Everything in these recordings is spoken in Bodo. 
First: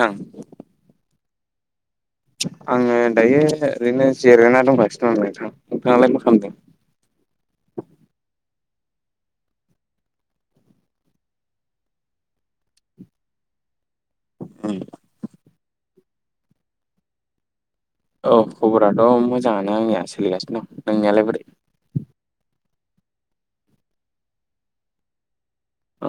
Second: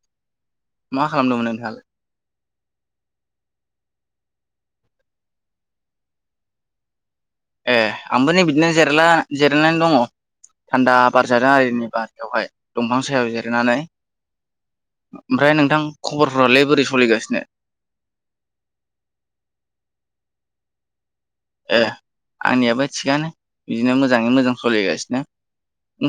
नोंथां मा खालामदोंमोन नोंथाल आङो दायो ओरैनो जिरायना दंखासिनो आं नोंथां नोंथाङालाय मा खालामदों ए आंबो नै बिदिनो जला जिरायनानै दङ थान्दा बार जादों आरोनि बारायावहाय दंफां सायाव जिरनानै ओमफ्राय नोंथां खबरफोरालै बोरै सोलिगासिनो औ खबराथ' मोजाङानो आंनिया सोलिगासिनो दं नोंनियाालाय बोरै ए आंनियाबो थिगानो बिदिनो मोजाङै मोजां सलिगासिनो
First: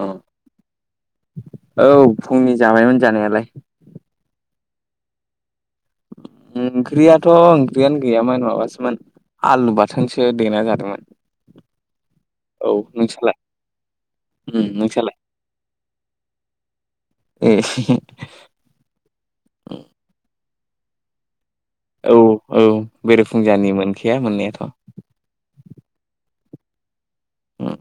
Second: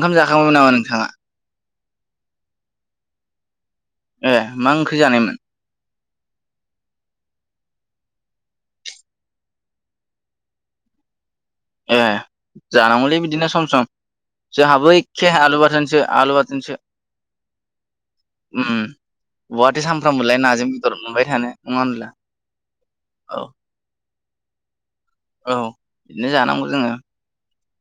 औ जाखांोममोन नामा नोंथाङा औ फुंनि जाबायमोन जानायालाय ए मा ओंख्रि जानायमोन ओंख्रियाथ' ओंख्रियानो गैयामोन माबासोमोन आलु बाथोनसो देनाय जादोंमोन ए औ जानांगौलै नोंसालाय बिदिनो सम सम उम जोंहाबो नोंसालाय आलु बाथोनसे आलु बाथोनसो ए बहाथो सामफ्रामबोलाय नाजों बेदर मोनबाय थानो नङा होनब्ला? औ औ औ बेरेफुंजानि मोनखाया मोननायाथ' औ बिदिनो जानांगौ जोङो ह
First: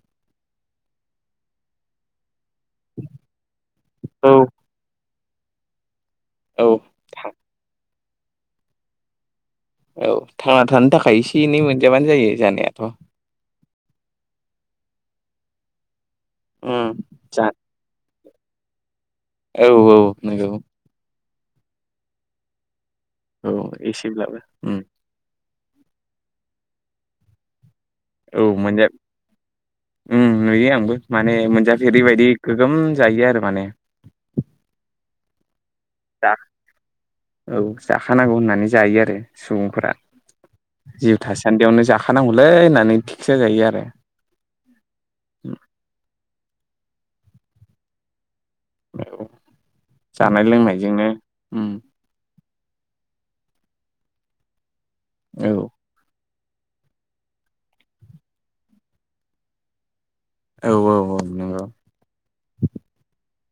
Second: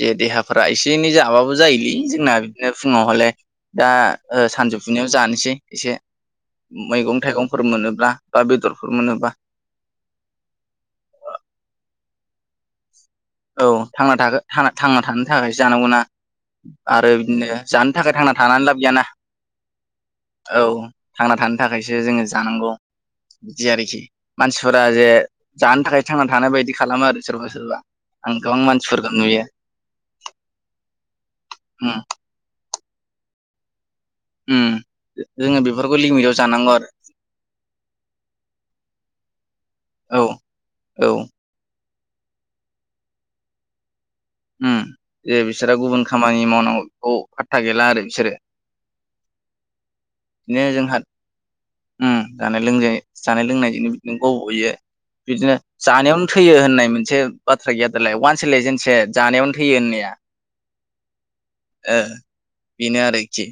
जे देहाफोरा एसे एनै जाबाबो जायोलै जोंना बिदिनो फुङावहलाय दा औ सानजौ सुनायाव जानोसै एसे औ मैगं थाइगंफोर मोनोब्ला बा बेदरफोर मोनोब्ला औ थांना थानो थाखाय एसे एनै मोनजाबानो जायो जानायाथ' औ थांना थांना थानो थाखायो जानांगौ नना उम आरो जा बिदिनो जानो थाखाय थांना थानानै लाब गैयाना औ औ नंगौ औ थांना थानो थाखायसो जोङो जानांगौ औ बिदि आरोखि एसेब्लाबो उम मानसिफोरा जे जानो थाखाय थांना थानाय बायदि खालामो आरो सोरबा सोरबा आं औ गोबां मोनजा मानसिफोरखौ नुयो नुयो आंबो माने मोनजाफै उम ओरैबायदि गोगोम जायो आरो माने जोङो बेफोरखौ दा लिमिटव जानांगौ आरो औ जाखानांगौ होननानै जायो आरो सुबुंफोरा औ औ सान्देआवनो जाखानांगौलै होननानै थिग जाजायो आरो जे बिसोरो गुबुन खामानि मावनांगौ बेखौ फार्था गैला आरो बिसोरो जानाय बिदिनो जोंहा लोंनायजोंनो जानाय लों जानाय लोंनायजोंनो बिदिनो गब'यो औ बिदिनो जानायावनो थैयो होननाय मोनसे बाथ्रा गैया दालाय वानसलाय जेनस जानायावनो थैयो होननाया औ -औ -औ नंगौ ओ बेनो आरोखि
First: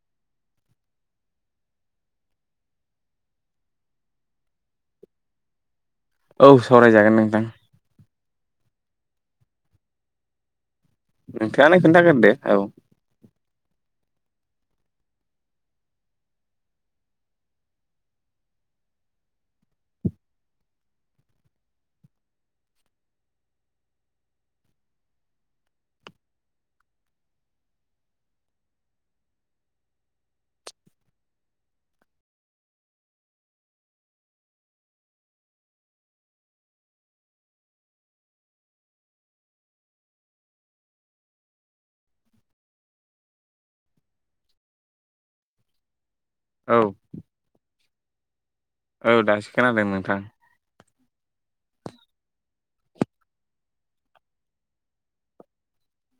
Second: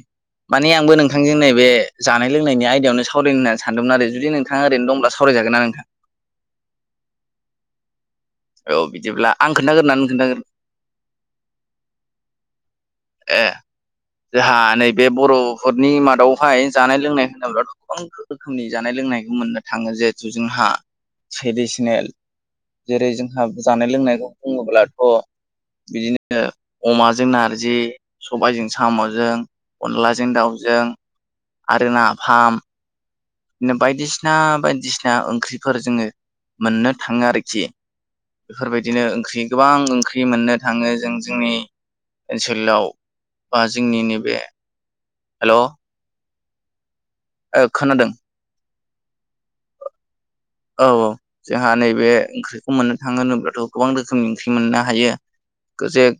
माने आंबो नोंथांजों नैबे जानाय लोंनायनि आयदायावनो सावरायनो होननानै सानदोंमोन आरो जुदि नों नोंथां ओरैनो दंब्ला सरायागोना नोंथां औ सावरायजागोन नोंथां औ बिदिब्ला आं खोनन्थागोन ननानै खोनन्थागोन नोंथाङा नायखौोनथागार दे औ ए जोंहा नैबे बर'फोरनि मादावहाय जानाय लोंनाय होनोब्लाथ' गोबां रोखोमनि जानाय लोंनायखौ मोननो थाङो जिहेथु जोंहा ट्रेडिसनेल जेरै जोंहा जानाय लोंनायखौ बुङोब्लाथ' बिदिनो अमाजों नारजि सबायजों साम'जों अनलाजों दाउजों आरो नाफाम बि बायदिसिना बायदिसिना ओंख्रिफोर जोङो मोननो थाङो आरोखि। बेफोरबायदिनो ओंख्रि गोबां ओंख्रि मोननो थाङो जों जोंनि ओनसोलाव बा जोंनि नैबे हेल' औ ओ खोनादों? औ दासो खोनादों नोंथां। औ-औ जोंहा नैबे ओंख्रिखौ मोननो थाङो होनोब्लाथ' गोबां रोखोमनि ओंख्रि मोननो हायो। गोजेग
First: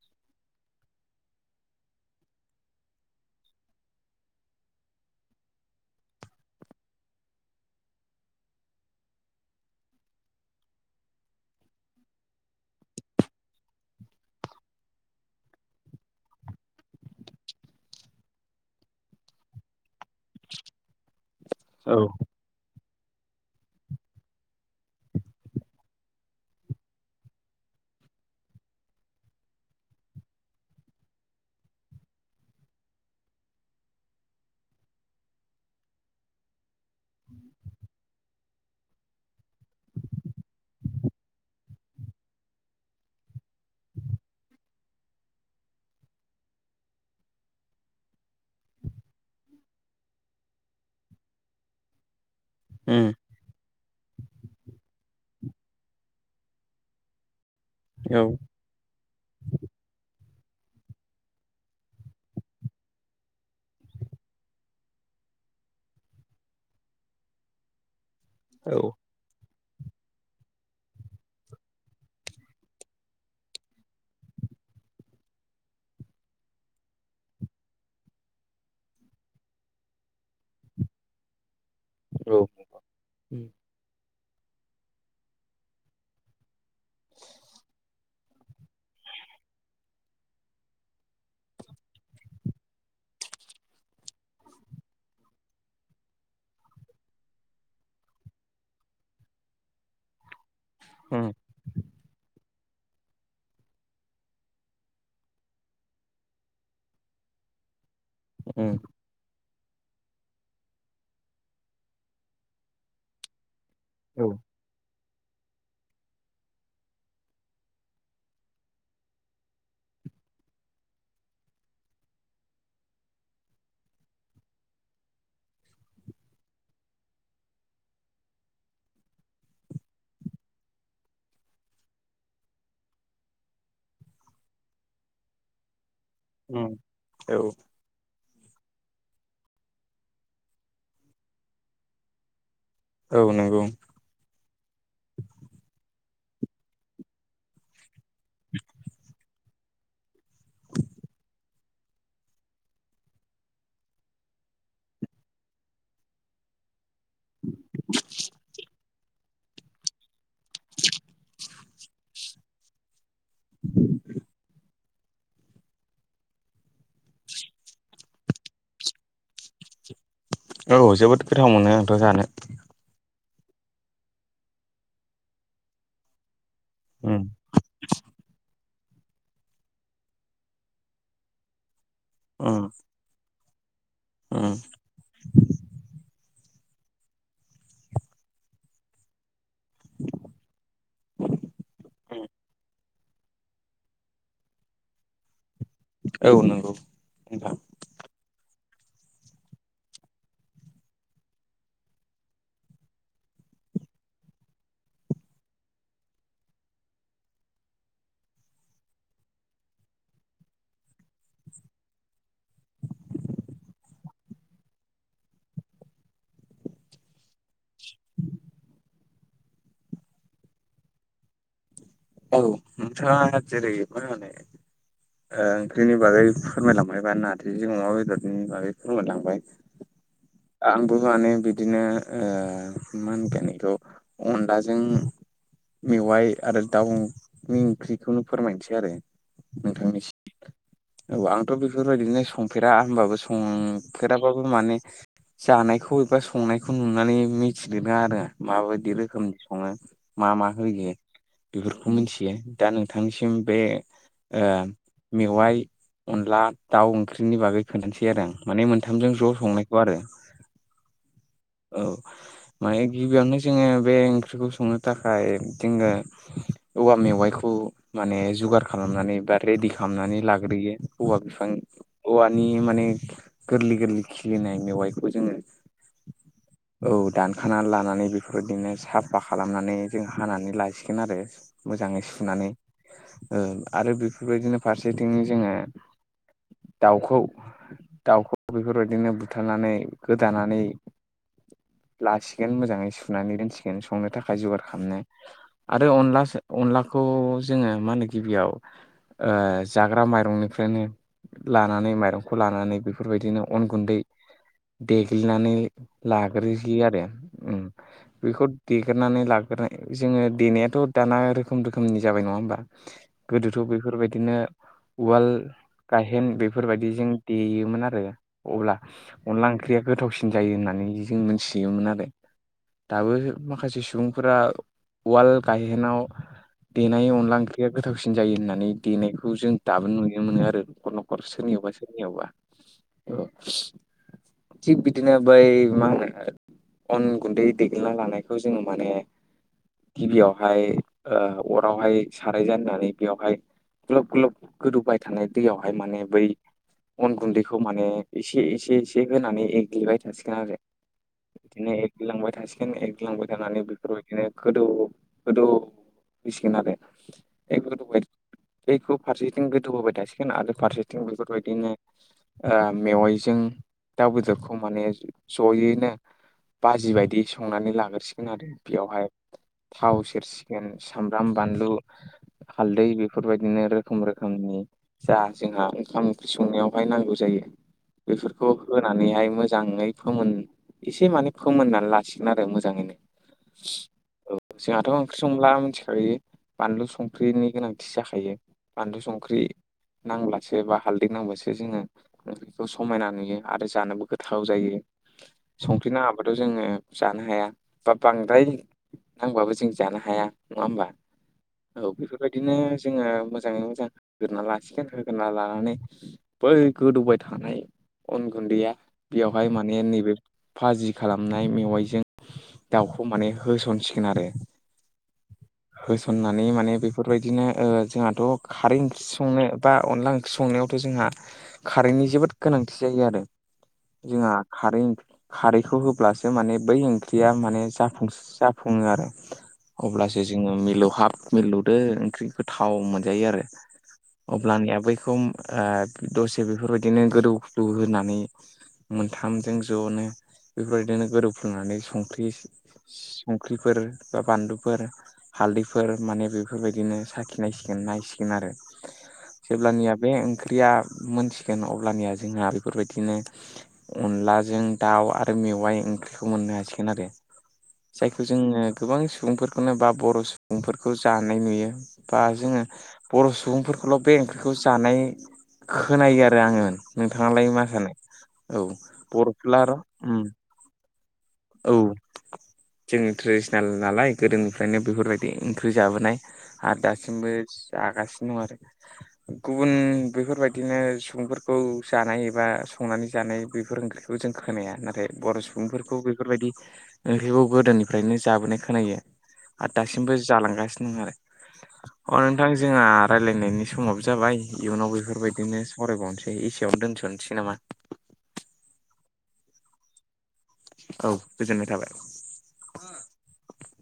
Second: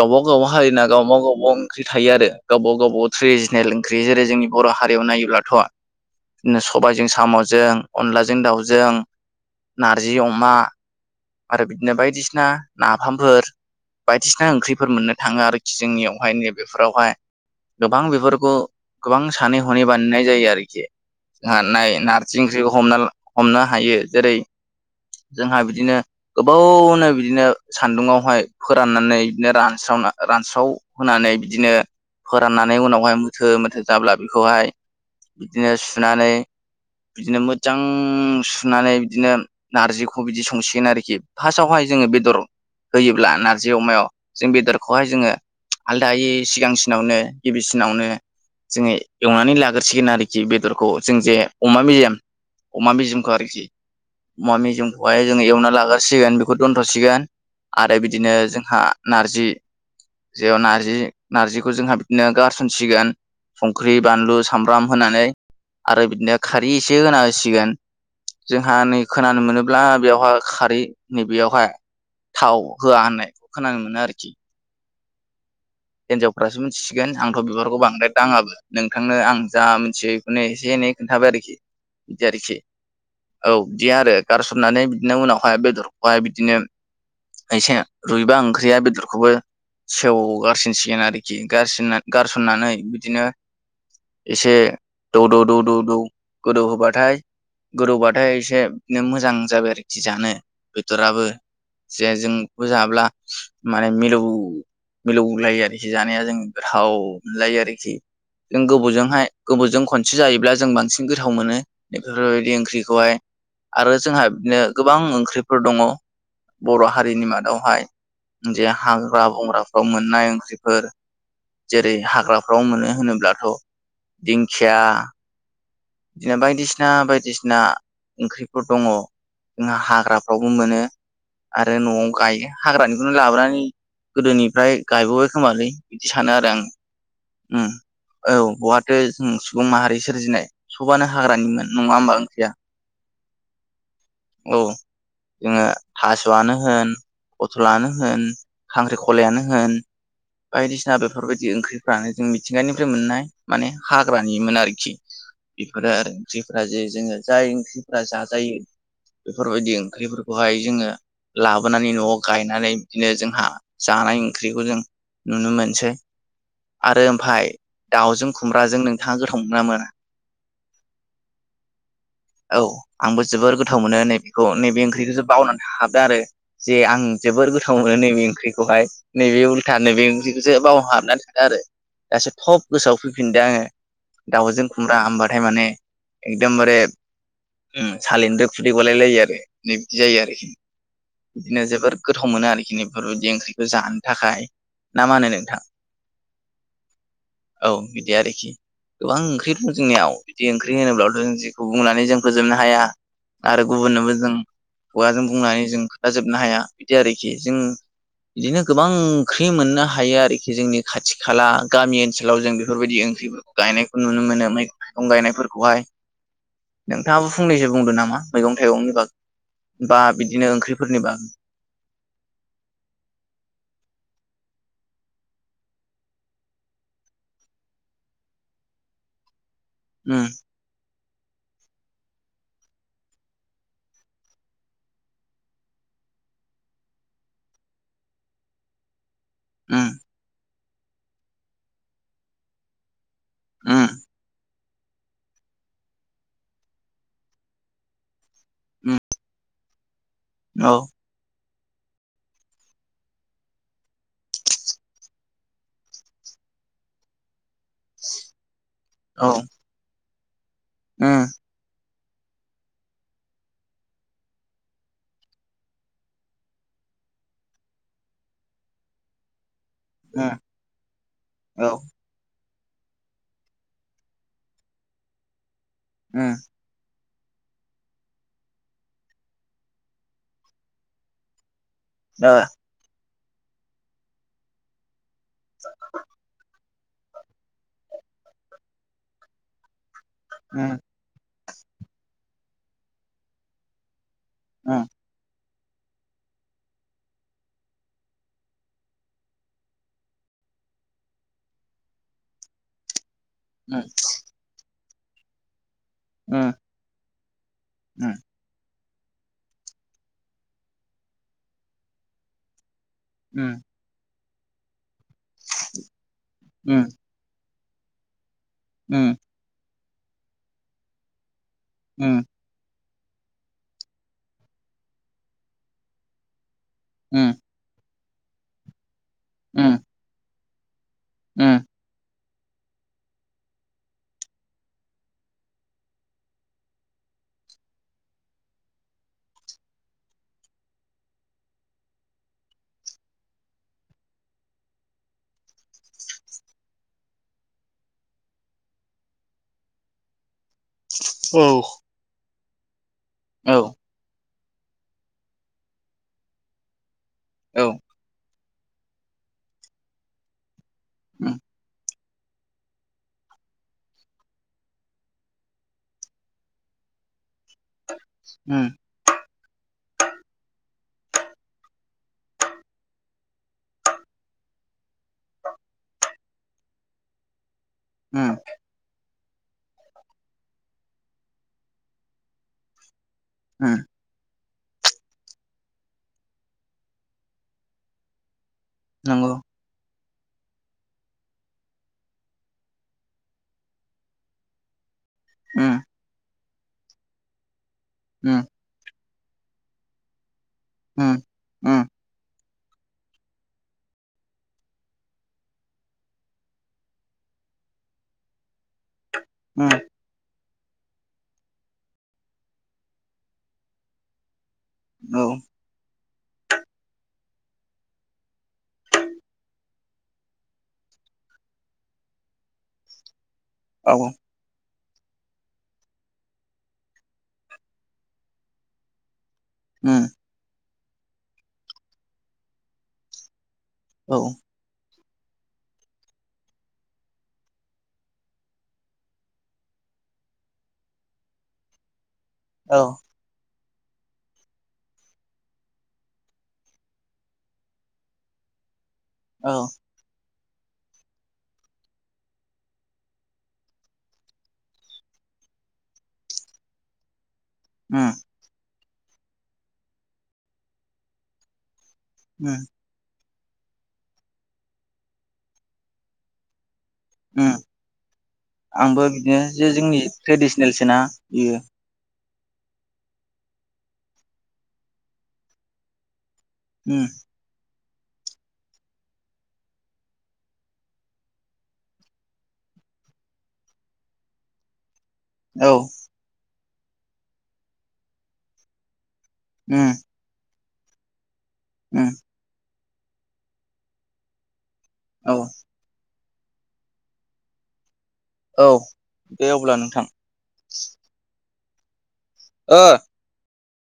गावबा गाव हारिना गावब गाव ओंख्रि थायो आरो गावब गावट्रेडिसनेल जेरै जोंनि बर' हारियाव नायोब्लाथ' स'बायजों साम'जों अनलाजों दाउजों नारजि अमा आरो बिदिनो बायदिसिना नाफामफोर। बायदिसिना ओंख्रिफोर मोननो थाङो आरोखि जोंनियावहाय नैबेफोरावहाय। गोबां बेफोरखौ गोबां सानै है बानायनाय जायो आरोखि जोंहानाय औ नारजि ओंख्रिखौ हम हमनो हायो जेरै जोंहा बिदिनो गोबावनो बिदिनो सान्दुंङावहाय फोराननानै बिदिनो रानस्रावना रानस्राव होनानै बिदिनो फोराननानै उनावहाय मोथो मोथो जाब्ला बेखौहाय बिदिनो सुनानै बिदिनो मोजां सुनानै बिदिनो नारजिखौ बिदि संसिगोन आरोखि। खि फार्स्टआवहाय जोङो बेदर होयोब्ला नारजि अमायाव जों बेदरखौहाय जोङो। आलदायै सिगांसिनावनो गिबिसिनावनो जोङो एवनानै लाग्रसिगोन आरोखि बेदरखौ जों जे अमा मेजेाम अमा उम मेजेमखौ आरोखि अमा मेजेमखौहाय जोङो एवना लागोन सिगोन बेखौ दोनथ'सिगोन आरो औ बिदिनो जोंहा नारजि जेयाव नारजि नार्जिखौ जोंहा बिदिनो गारसनसिगोन। संख्रि बानलु सामब्राम होनानै। आरो बिदिनो खारै एसे होनांसिगोन। जोंहा औ नै खोनानो मोनोब्ला बेवहााय खारै नैबेयावहााय थाव होआ होननायखौ खोनानो मोनो आरोखि हिनजावफ्रासो मिथिसिगोन आंथ' बिबारखौ बांद्राय दाङाबो। नोंथांनो आं जा मिथियो बेखौनो एसे एनै खोनन्थाबाय आरोखि बिदि औ आरोखि। उम औ बिदि आरो गारसननानै बिदिनो उनावहाय बेदरखौहाय बिदिनो एसे रुइबा ओंख्रिया बेदरखौबो सेवगा गारसिनसिगोन आरोखि गारन गारसननानै बिदिनो एसे दौ-दौ-दौ-दौ-दौ गोदौ होबाथाय गोदौबाथाय एसे बिदिनो मोजां जाबाय आरोखि जानो बेदोराबो उम जे जोंखौ जाब्ला माने मिलौ मिलौ गुलायो आरोखि जानाया जों गोथाव मोनलायो आरोखि जों उम गोबावजोंहाय गोबोरजों खनसे जायोब्ला जों बांसिन गोथाव मोनो बेफोरबायदि ओंख्रिखौहाय आरो जोंहा औ बिदिनो गोबां ओंख्रिफोर दङ। बर' हारिनि मादावहाय जे हाग्रा बंग्राफ्राव मोननाय ओंख्रिफोर जेरै हाग्राफ्राव मोनो होनोब्लाथ' दिंखिया बिदिनो बायदिसिना बायदिसिना ओंख्रिफोर दङ जोंहा हाग्राफ्रावबो मोनो। आरो न'आव गायो हाग्रानिखौनो लाबोनानै गोदोनिफ्राय गायबावबाय खोमालै बिदि सानो आरो आं उम औ औ बहाथ' जों सुबुं माहारि सोरजिनाय सबानो हाग्रानिमोन नङा होनोमबा ओंख्रिया औ नंगौ। औ जोङो थास'आनो होन बथलानो होन, खांख्रिखलायानो होन बायदिसिना बेफोरबायदि ओंख्रिफ्रानो जों मिथिंगानिफ्राय मोननाय माने हाग्रानिमोन आरोखि बेफोरो आरो जिफोरा जोङो जाय ओंख्रिफ्रा जाजायो बेफोरबायदि ओंख्रिफोरखौहाय जोङो लाबोनानै न'आव गायनानै बिदिनो जों जानाय ओंख्रिखौ जों नुनो मोनसै आरो ओमफफ्राय दावजों खुमब्राजों नोंथाङा गोथाव मोनोना मोना? औ जोबोद गोथाव मोनो आंथ' जानो औ आंबो जोबोर गोथाव मोनो नैबेखौ नैबे ओंख्रिखौसो बावनानै हाबदों आरो जे आं उम जोबोर गोथाव मोनो नैबे ओंख्रिखौहाय नैबे उल्था नैबे ओंख्रिखौसो बावनो हाबनानै थाङो आरो दासो थब उम गोसोआव फैफिनदों आङो उम दाउजों खुमब्रा होमबाथाय माने एदमबारे उ सालिनिफ्राय खुदैबलाय लायो आरो बिदि जायो आरोखि बिदिनो जोबोर गोथाव मोनो आरोखि बेफोरबायदि ओंख्रिखौ जानो थाखाय ना मा होनो नोंथां? औ नंगौ नबा। औ बिदि आरोखि गोबां ओंख्रि दं जोंनियाव बिदि ओंख्रि होनोब्लाथ' जेखौ बुंनानै जों फोजोबनो हाया आरो गुबुननोबो जों खुगाजों बुंनानै जों खोथाजोबनो हाया बिदि आरोखि जों बिदिनो गोबां ओंख्रि मोननो हायो आरोखि जोंनि खाथि खाला गामि ओनसोलाव जों बेफोरबायदि ओंख्रि मोनो। गायनायखौ नुनो मोनो मैाइगं गायनायफोरखौहाय नोंथाङाबो फंनैसो बुंदों नामा मैगं थाइगंनि बागै बा बिदिनो ओंख्रिफोरनि बागै औ नोंथाङा जेरै [inaudible] ओंख्रिनि बागै फोरमायलांबाय बा नारजिजों अमा बेदरनि बागै फोरमायलांबाय। उ आंबो माने बिदिनो मा होनगोन बेखौ अनलाजों मेवाय आरो दाउनि ओंख्रिखौनो फोरमायनोसै आरो उम नोंथांनिसिम औ आंथ' बेफोरबायदिनो संफेरा होनबाबो उम संफेराबाबो माने जानायखौ एबा संनायखौ नुनानै मिथिदों आरो माबायदि उम रोखोमनि सङो मा मा औ होयो। बेफोरखौ मिथियो दा नोंथांनिसिम बे मेवाइ अनला दाउ ओंख्रिनि बागै खोनानोसै आरो आं। माने मोनथामजों ज' संनायखौ आरो ओं औ माने गिबियावनो जोंङो बे ओंख्रिखौ संनो थाखाय जोंङो औवा मेवाइखौ माने जगार खालामनानै बा रेडि खालामनानै उम लाग्रोयो हौवा बिफां औ औवानि माने गोरलै गोरलै खिलिनाय मेवाइखौ जोंङो ओं औ दानखाना लानानै बेफोरबायदिनो साफा खालामनानै जों हानानै लासिगोन। मोजांयै ओ सुनानै आरो बेफोर बायदिनो सुनानै फारसेथिं जोंङो दाउखौ दाउखौ बेफोरबायदिनो बुथारनानै गोदानानै उम लासिगोन मोजांङै सुनानै दोनसिगोन संनो थाखाय जगार उम खालामनो आरो अनलाो अनलाखौ जोङो मा होनो गिबियाव जाग्रा माइरंनिफ्रायनो लानानै माइरंखौ लानानै बेफोरबायदिनो अन गुन्दै देग्लिनानै लाग्रोयो आरो उम बेखौ देगेरनानै लाग्र जोंङो देनायाथ' दाना रोखोम रोखोमनि जाबाय नंङा होमबा उम गोदोथ' बेफोरबायदिनो उवाल गायेन उम बेफोरबायदि जों देयोमोन आरो अब्ला उम उम अनला ओंख्रिया गोथावसिन जायो होननानै जों मोनथि देयोमोन आरो दाबो माखासे सुबुंफोरा उवाल गायहेनाव देनाय अनला उम ओंख्रिया गोथावसिन जायो होननानै देनायखौ जों दाबो नुनो मोनो आरो न'खर न'खर उम सोरनियावबाो औ थिग बिदिनो बै मा होनो अन गुन्दै दैग्लिना लानायखौ जोंङो माने गिबियावहाय अरावहाय साराय ज होननानै बेयावहाय ग्लब ग्लब गोदौबाय थानाय दैयावहाय माने बै अन गुन्दैखौ माने एसे एसे एसे होनानै एग्लिबाय थासिगोन आरो बिदिनो एग लांबाय थासिगोन एग लांबाय औ थानानै बेफोरबायदिनो गोदौ गोदौफैसिगोन आरो बे औ गोदौ बाय बेखौ फारसेथिं गोदौ होबाय थासिगोन आरो फारसेथिं उम बेफोरबायदिनो मेवाइजों दाउ बेदरखौ माने जयैनो बाजि बायदि संनानै लाग्रसिगोन आरो उम बेयावहाय थाव सेरसिगोन सामब्राम बानलु हालदै बेफोरबायदिनो रोखोम रोखोमनि जा जोंहा ओंखाम ओंख्रि संनायावहाय नांगौ जायो उम बेफोरखौ होनानैहाय मोजांङै फोमोन एसे माने फोमोननानै लासिगोन आरो मोजांङैनो उम जोंहाथ' ओंख्रि संब्ला मिथिखायो बानलु संख्रिनि गोनांथि जाखायो बानलु नंगौ संख्रि नांब्लासो बा हालदै नांब्लासो जोंङो ओंख्रिखौ समायना नुयो आरो जानोबो गोथाव जायो। उम संख्रिनि आबादाव जोंङो जानो हाया बा बांद्राय उम नांबाबो जों जानो हाया नंङा होमबा उम उम औ बेफोरबायदिनो जोंङो मोजांङै मोजां होगोरा लासिगोन होग्रना लानानै बै गोदौबाय थानाय अन गुन्दैया बेवहाय उम माने नैबे फाजि खालामनाय मेवाइजों दाउखौ माने होसनसिगोन आरो औ होसननानै माने बेफोरबायदिनो जोंहाथ' खारै ओंख्रि संनो बा अनला ओंख्रि संनायावथ' जोंहा कारेन्टनि जोबोद गोनांथि जायो आरो औ जोंहा खारै खारैखौ होब्लासो माने बै ओंख्रिया माने जाफुंसा जाफुंङो आरो उम अब्लासो जोंङो मिलौहाब मिललौदो ओंख्रि गोथाव मोनजायो आरो औ अब्लानिया बैखौ दसे बेफोरबायदिनो गोदौ फुदौ होनानै मोनथामजों जनो बेफोरदिनो गोदौफोंनानै संख्रि औ ओंख्रिफोर बा बानलुफोर हालदैफोर माने बेफोरबायदिनो साखिनायसिगोन नायसिगोन आरो औ जेब्लानिया बे ओंख्रिया मोनथिगोन अब्लानिया जोंहा बेफोरबायदिनो अनलाजों दाउ आरो मेवाइ ओंख्रिखौ मोननो हासिगोन आरो उम जायखौ जोङो गोबां सुबुंफोरखौनो बा बर' सुबुंफोरखौ जानाय नुयो बा जोङो उम बर' सुबुंफोरखौल' बे ओंख्रिखौ जानाय खोनायो आरो आङो नोंथाङालाय उम मा सानो औ आंबो बिदिनो जे बरफलार जोंनि ट्रेडिसनेलसोना बियो औ जोंनि ट्रेडिसनेल नालाय गोदोनिफ्रायनो बेफोरबायदि ओंख्रि जाबोनाय आरो उम दासिमबो जागासिनो दं आरो गुबुन बेफोरबायदिनो सुबुंफोरखौ जानाय एबा संनानै जानाय बेफोर ओंख्रि बेखौ जों खोनाया नाथाय बर' औ सुबुंफोरखौ बेफोरबायदि बेखौ गोदोनिफ्रायनो जाबोनाय खोनायो आरो उम दासिमबो जालांगासिनो दं आरो उम अ नोंथां जोंहा रायजलायनायनि समाव जाबाय इयुनाव औ बेफोरबायदिनो सावरायबावनोसै एसेयावनो दोनथ'नोसै नामा औ दे अब्ला नोंथां औ गोजोननाय थाबाय ओ